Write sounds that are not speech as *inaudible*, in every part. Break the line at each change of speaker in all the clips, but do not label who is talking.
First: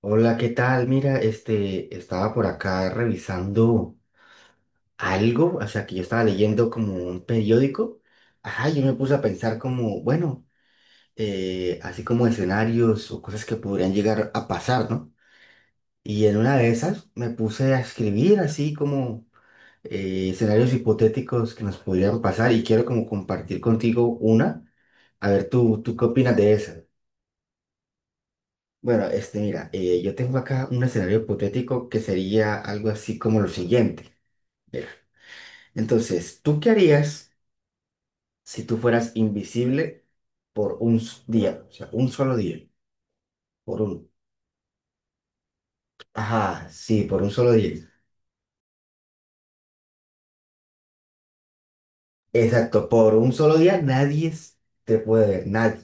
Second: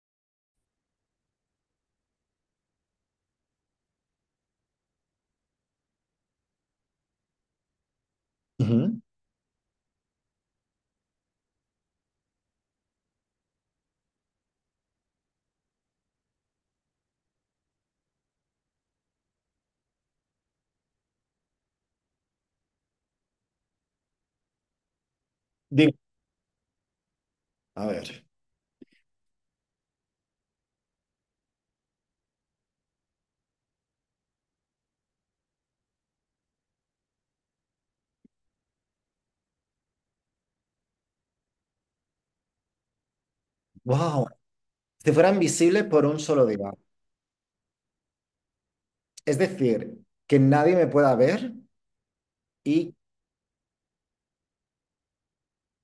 Hola, ¿qué tal? Mira, este, estaba por acá revisando algo, o sea, que yo estaba leyendo como un periódico. Ajá, yo me
Ujú.
puse a pensar como, bueno, así como escenarios o cosas que podrían llegar a pasar, ¿no? Y en una de esas me puse a escribir así como escenarios hipotéticos que nos podrían pasar y quiero como compartir contigo una. A ver, ¿tú
Digo,
qué opinas de esa?
a ver,
Bueno, este, mira, yo tengo acá un escenario hipotético que sería algo así como lo siguiente. Mira, entonces, ¿tú qué harías si tú fueras invisible por un día? O sea, un solo día. Por un.
wow, si fuera invisible por un solo
Ajá,
día,
sí, por un solo día.
es decir, que nadie me pueda ver
Exacto,
y,
por un solo día nadie te puede ver, nadie.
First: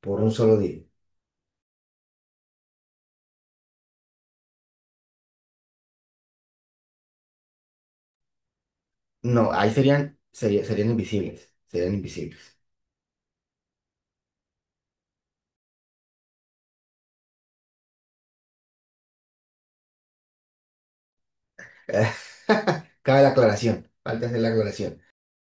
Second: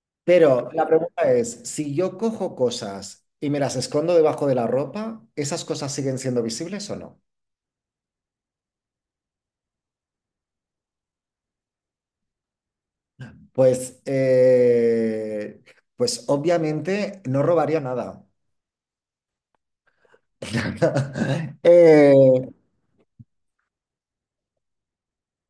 Por un solo
pero
día.
la pregunta es, si yo cojo cosas y me las escondo debajo de la ropa, ¿esas cosas siguen siendo visibles o no?
No, ahí serían invisibles, serían invisibles.
Pues, eh, pues, obviamente no robaría nada. *laughs* Eh,
*laughs* Cabe la aclaración, falta hacer la aclaración.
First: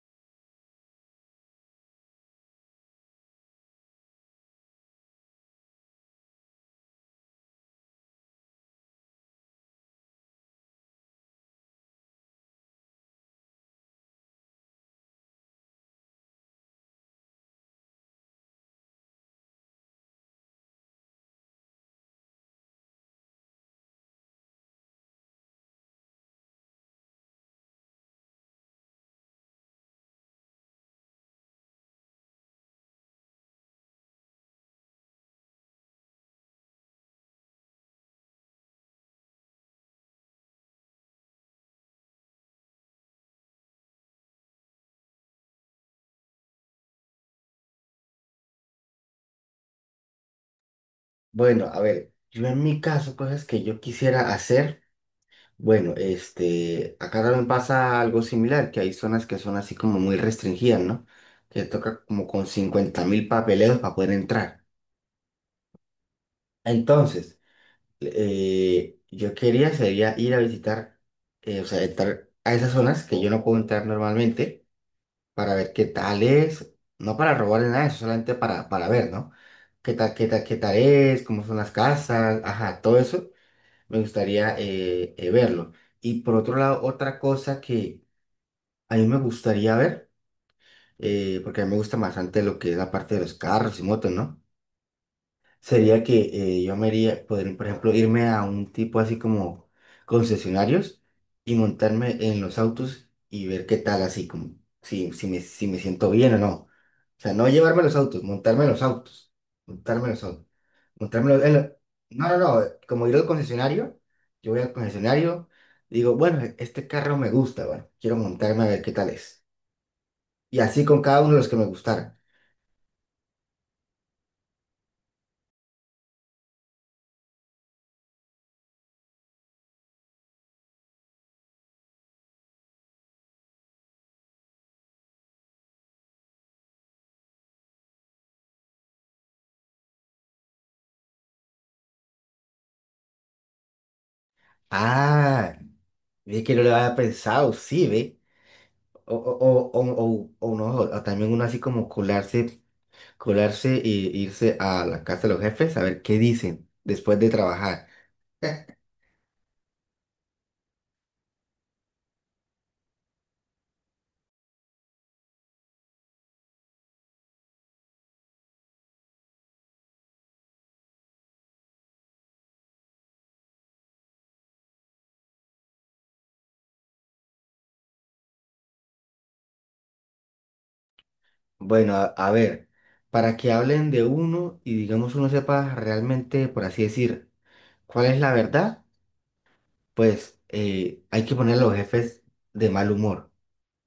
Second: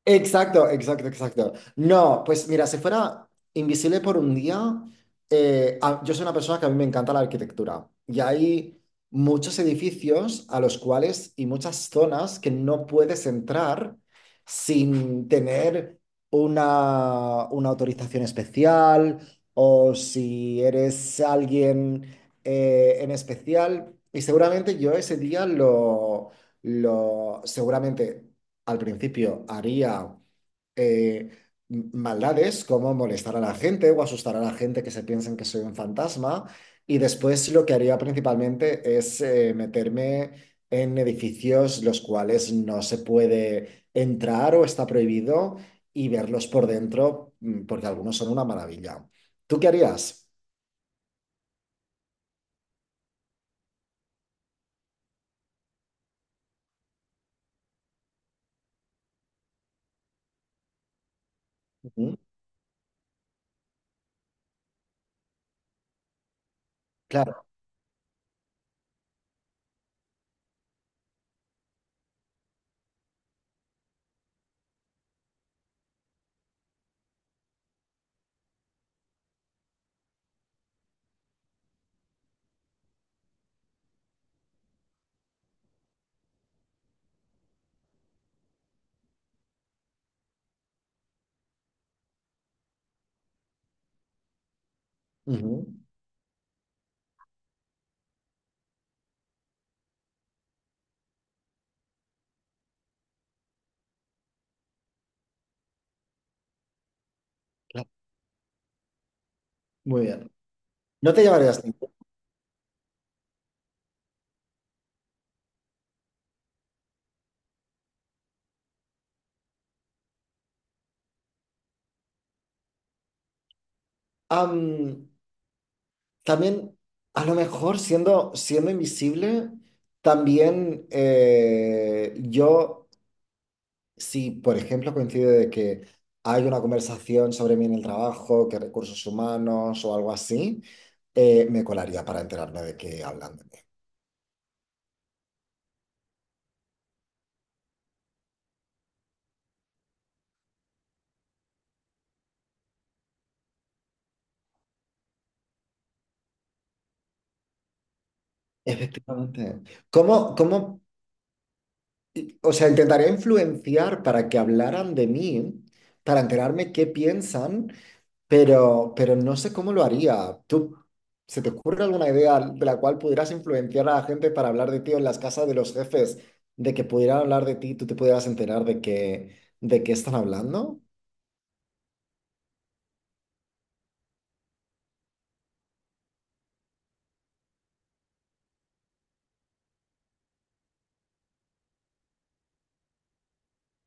Exacto, exacto, exacto. No, pues mira, si fuera invisible por un día, yo soy una persona que a mí me encanta la arquitectura y hay muchos edificios a los cuales y muchas zonas que no puedes entrar sin tener una autorización especial o si eres alguien en especial. Y seguramente yo ese día lo seguramente al principio haría eh, maldades como molestar a la gente o asustar a la gente que se piensen que soy un fantasma. Y después lo que haría principalmente es meterme en edificios los cuales no se puede entrar o está prohibido y verlos por dentro, porque algunos son una maravilla. ¿Tú qué harías?
Bueno, a ver, yo en mi caso, cosas que yo quisiera hacer, bueno, este, acá también pasa algo similar, que hay zonas que son así como muy restringidas, ¿no? Que toca
Ujú.
como con 50.000 papeleos para poder entrar. Entonces,
Claro.
yo quería sería ir a visitar, o sea, entrar a esas zonas que yo no puedo entrar normalmente para ver qué tal es, no para robarle nada, de eso solamente para ver, ¿no? ¿Qué tal, qué tal, qué tal es? ¿Cómo son las casas? Ajá, todo eso me gustaría verlo. Y por otro lado, otra cosa que a mí me gustaría ver, porque a mí me gusta bastante lo que es la parte de los carros y motos, ¿no?
ujú,
Sería que yo me haría, poder, por ejemplo, irme a un tipo así como concesionarios y montarme en los autos y ver qué tal, así como si me, si me siento bien o no. O sea, no llevarme
claro.
los autos, montarme en los autos,
Muy
montarme en los
bien.
autos,
No te
montarme en
llevarías
los-
ningún-.
No, no, no, como ir al concesionario, yo voy al concesionario, digo, bueno, este carro me gusta, bueno, quiero montarme a ver qué tal es. Y así con cada uno de los que me gustaran.
Am, También, a lo mejor siendo, invisible, también si por ejemplo coincide de que hay una conversación sobre mí en el trabajo, que recursos humanos o algo así, me colaría para enterarme de que hablan de mí.
Ah, es que no lo había pensado, sí, ve. O no, o también uno así como colarse, colarse y irse a la casa de los jefes a ver qué dicen después de trabajar.
Efectivamente. ¿Cómo, cómo, o sea, intentaría influenciar para que hablaran de mí, para enterarme qué piensan. Pero no sé cómo lo haría. ¿Tú se te ocurre alguna idea de la cual pudieras influenciar a la gente para hablar de ti en las casas de los jefes, de que pudieran hablar de ti, y tú te pudieras enterar de qué están hablando?
Bueno, a ver, para que hablen de uno y digamos uno sepa realmente, por así decir, cuál es la verdad, pues hay que poner a los jefes de mal humor,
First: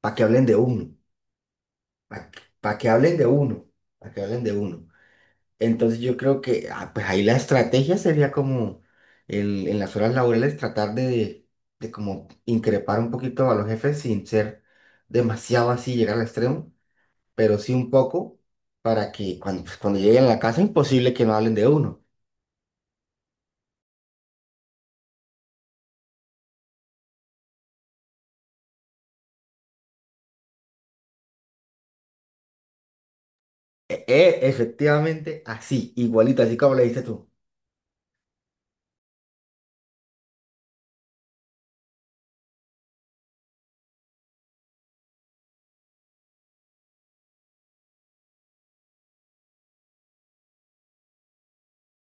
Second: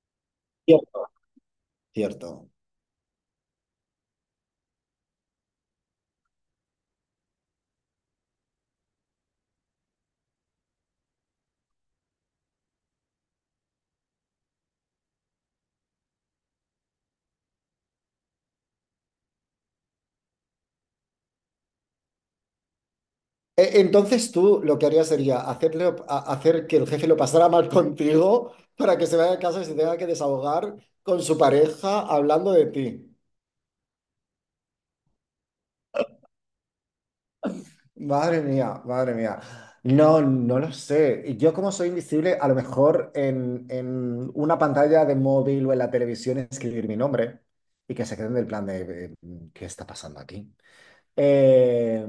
para que hablen de uno,
Cierto. Cierto.
para que hablen de uno, para que hablen de uno. Entonces yo creo que pues ahí la estrategia sería como en las horas laborales tratar de como increpar un poquito a los jefes sin ser demasiado así, llegar al extremo, pero sí un poco para que cuando, pues, cuando lleguen a la casa imposible que no hablen de uno.
Entonces tú lo que harías sería hacer que el jefe lo pasara mal contigo para que se vaya a casa y se tenga que desahogar con su pareja hablando de ti.
Efectivamente, así, igualito, así como le dices tú.
Madre mía, madre mía. No, no lo sé. Yo como soy invisible, a lo mejor en una pantalla de móvil o en la televisión escribir mi nombre y que se queden del plan de ¿qué está pasando aquí? Eh,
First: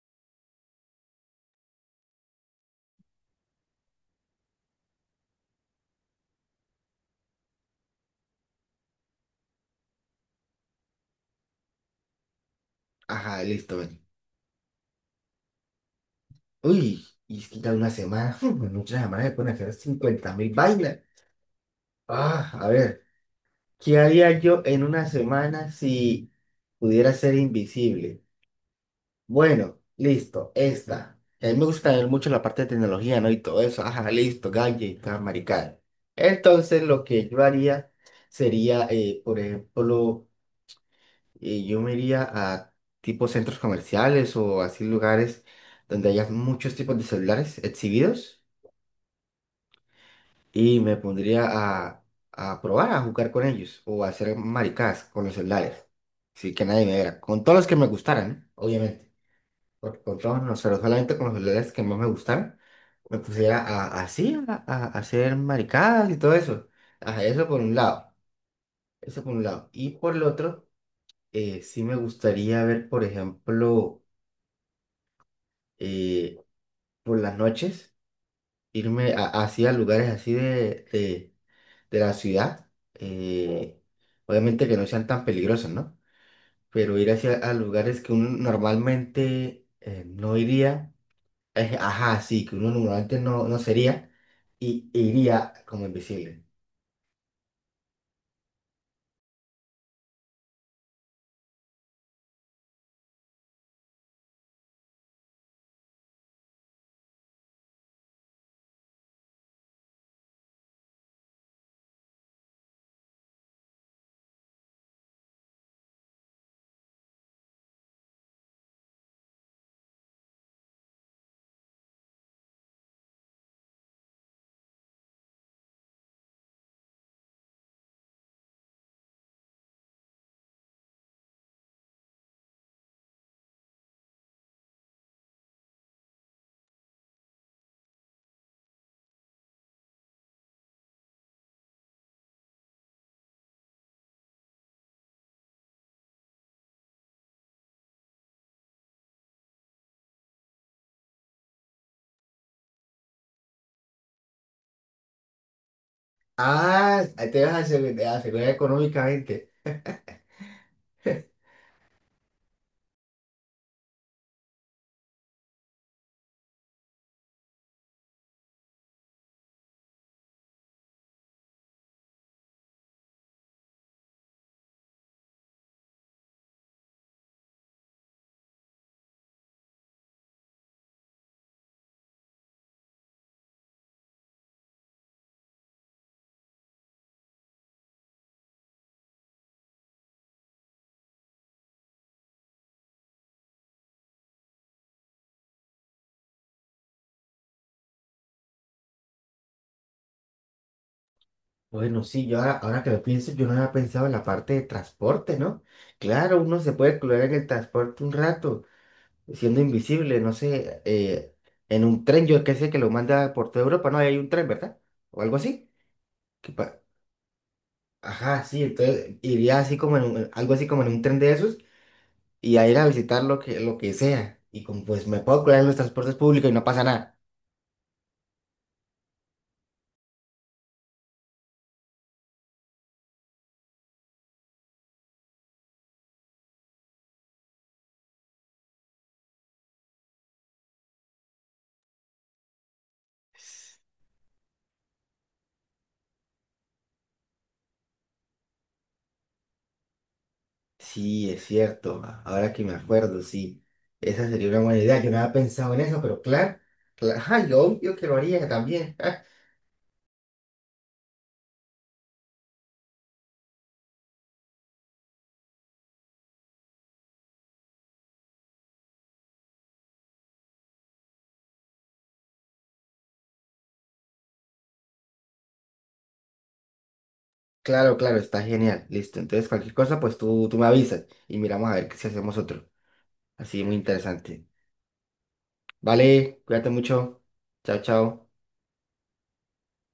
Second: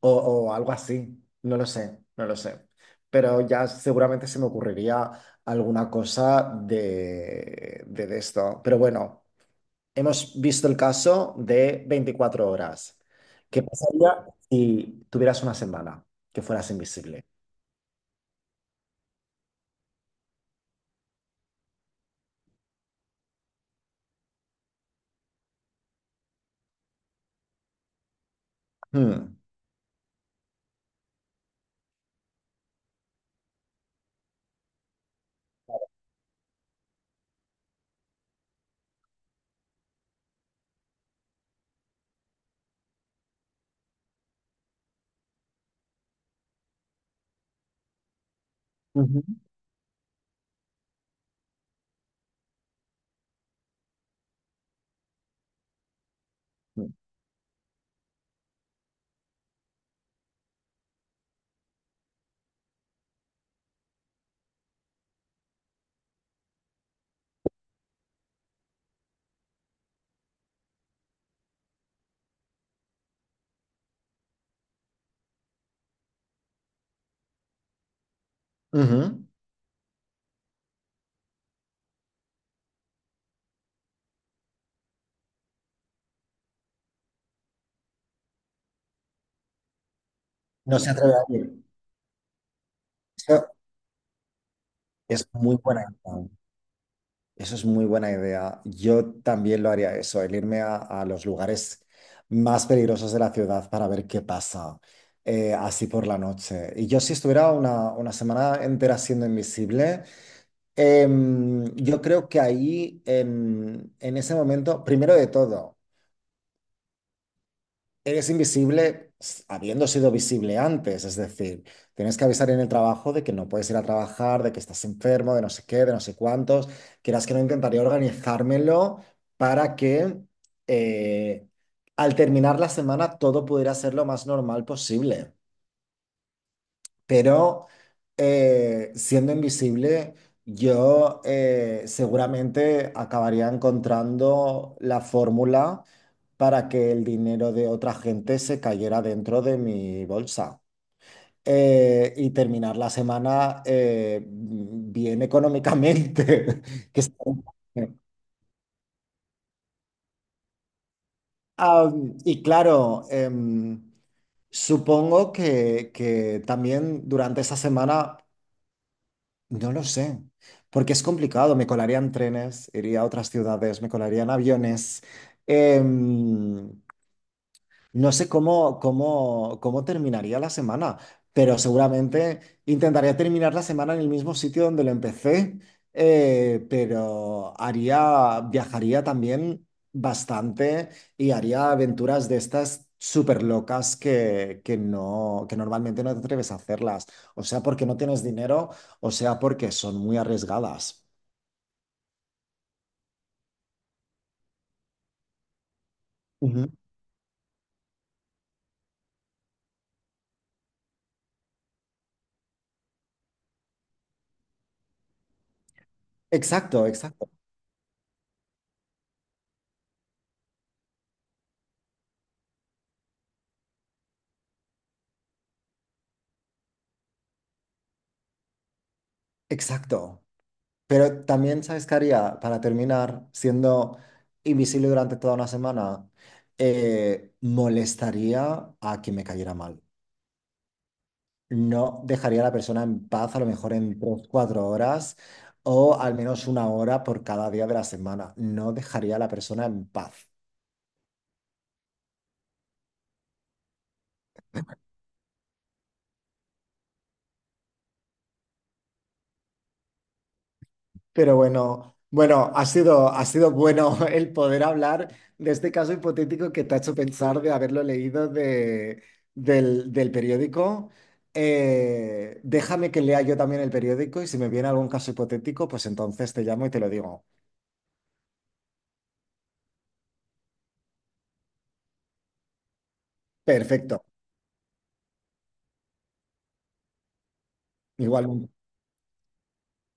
o, o algo así. No lo sé, no lo sé. Pero ya seguramente se me ocurriría alguna cosa de esto. Pero bueno. Hemos visto el caso de 24 horas.
Ajá,
¿Qué
listo, ven.
pasaría si tuvieras una semana que fueras
Uy,
invisible?
y es que ya una semana, *laughs* en una semana se pueden hacer 50 mil vainas. Ah, a ver. ¿Qué haría yo en una semana si pudiera ser invisible?
Hmm.
Bueno, listo, esta. A mí me gusta también mucho la parte de tecnología, ¿no? Y todo eso. Ajá, listo, gadgets, maricada. Entonces, lo que yo haría sería, por ejemplo, yo me iría a tipo centros comerciales o así lugares donde haya muchos tipos de celulares exhibidos.
Ujú.
Y me pondría a probar a jugar con ellos o a hacer maricadas con los celulares, sí que nadie me viera, con todos los que me gustaran, ¿eh? Obviamente, porque con todos no, pero solamente con los celulares que más me gustaran, me pusiera a, así, a hacer maricadas y todo eso, ajá, eso por un lado, eso por un lado, y por el otro, sí me gustaría ver, por ejemplo, eh, por las noches, irme
Ujú.
así a lugares así de la ciudad. eh, obviamente que no sean tan peligrosos, ¿no? Pero ir hacia a lugares que uno normalmente no
No se
iría,
atreve a ir.
ajá, sí, que uno normalmente
Eso
no sería, y
es
iría
muy buena
como
idea.
invisible.
Eso es muy buena idea. Yo también lo haría eso, el irme a los lugares más peligrosos de la ciudad para ver qué pasa, así por la noche. Y yo si estuviera una semana entera siendo invisible, yo creo que ahí, en ese momento, primero de todo, eres invisible habiendo sido visible antes, es decir, tienes que avisar en el trabajo de que no puedes ir a trabajar, de que estás enfermo, de no sé qué, de no sé cuántos. Quieras que no, intentaría organizármelo para que eh, al terminar la semana todo pudiera ser lo más normal posible. Pero siendo invisible, yo seguramente acabaría encontrando la fórmula para que el dinero de otra gente se cayera dentro de mi bolsa. Y terminar la semana bien económicamente. *laughs* que
Ah,
sea-.
te vas a te asegurar económicamente.
Ah, y claro, supongo que también durante esa semana no lo sé, porque es complicado. Me colarían trenes, iría a otras ciudades, me colarían aviones. Em, no sé cómo terminaría la semana, pero seguramente intentaría terminar la semana en el mismo sitio donde lo empecé, pero viajaría también bastante y haría aventuras de estas súper locas que no, que normalmente no te atreves a hacerlas, o sea porque no tienes dinero, o sea porque son muy arriesgadas.
Bueno, sí, yo ahora, ahora que lo pienso, yo no había pensado en la parte de transporte, ¿no? Claro, uno
Ujú.
se puede colar en el transporte un rato, siendo invisible, no sé, en un tren, yo qué sé que lo manda por toda Europa, no, ahí hay un tren, ¿verdad? O algo así. que pa-
Exacto, exacto,
Ajá, sí, entonces iría así como en algo así como en un tren de esos y a ir a visitar lo que sea. Y como pues me puedo curar en los transportes públicos y no pasa nada.
exacto. Pero también, ¿sabes qué haría? Para terminar, siendo invisible durante toda una semana, molestaría a quien me cayera mal. No dejaría a la persona en paz a lo mejor en 3, 4 horas o al menos una hora por cada día de la semana. No dejaría a la persona en paz.
Sí, es cierto, ahora que me acuerdo, sí, esa sería una buena idea, yo no había pensado en eso, pero claro, claro, ajá, yo obvio que lo haría también. *laughs*
Pero bueno, bueno, ha sido bueno *laughs* el poder hablar de este caso hipotético que te ha hecho pensar de haberlo leído del periódico. Déjame que lea yo también el periódico y si me viene algún caso hipotético, pues entonces te llamo y te lo digo.
Claro, claro, está genial. Listo. Entonces, cualquier cosa, pues tú me avisas y miramos a ver si hacemos otro. Así, muy
Perfecto.
interesante. Vale, cuídate mucho. Chao, chao.
Igual.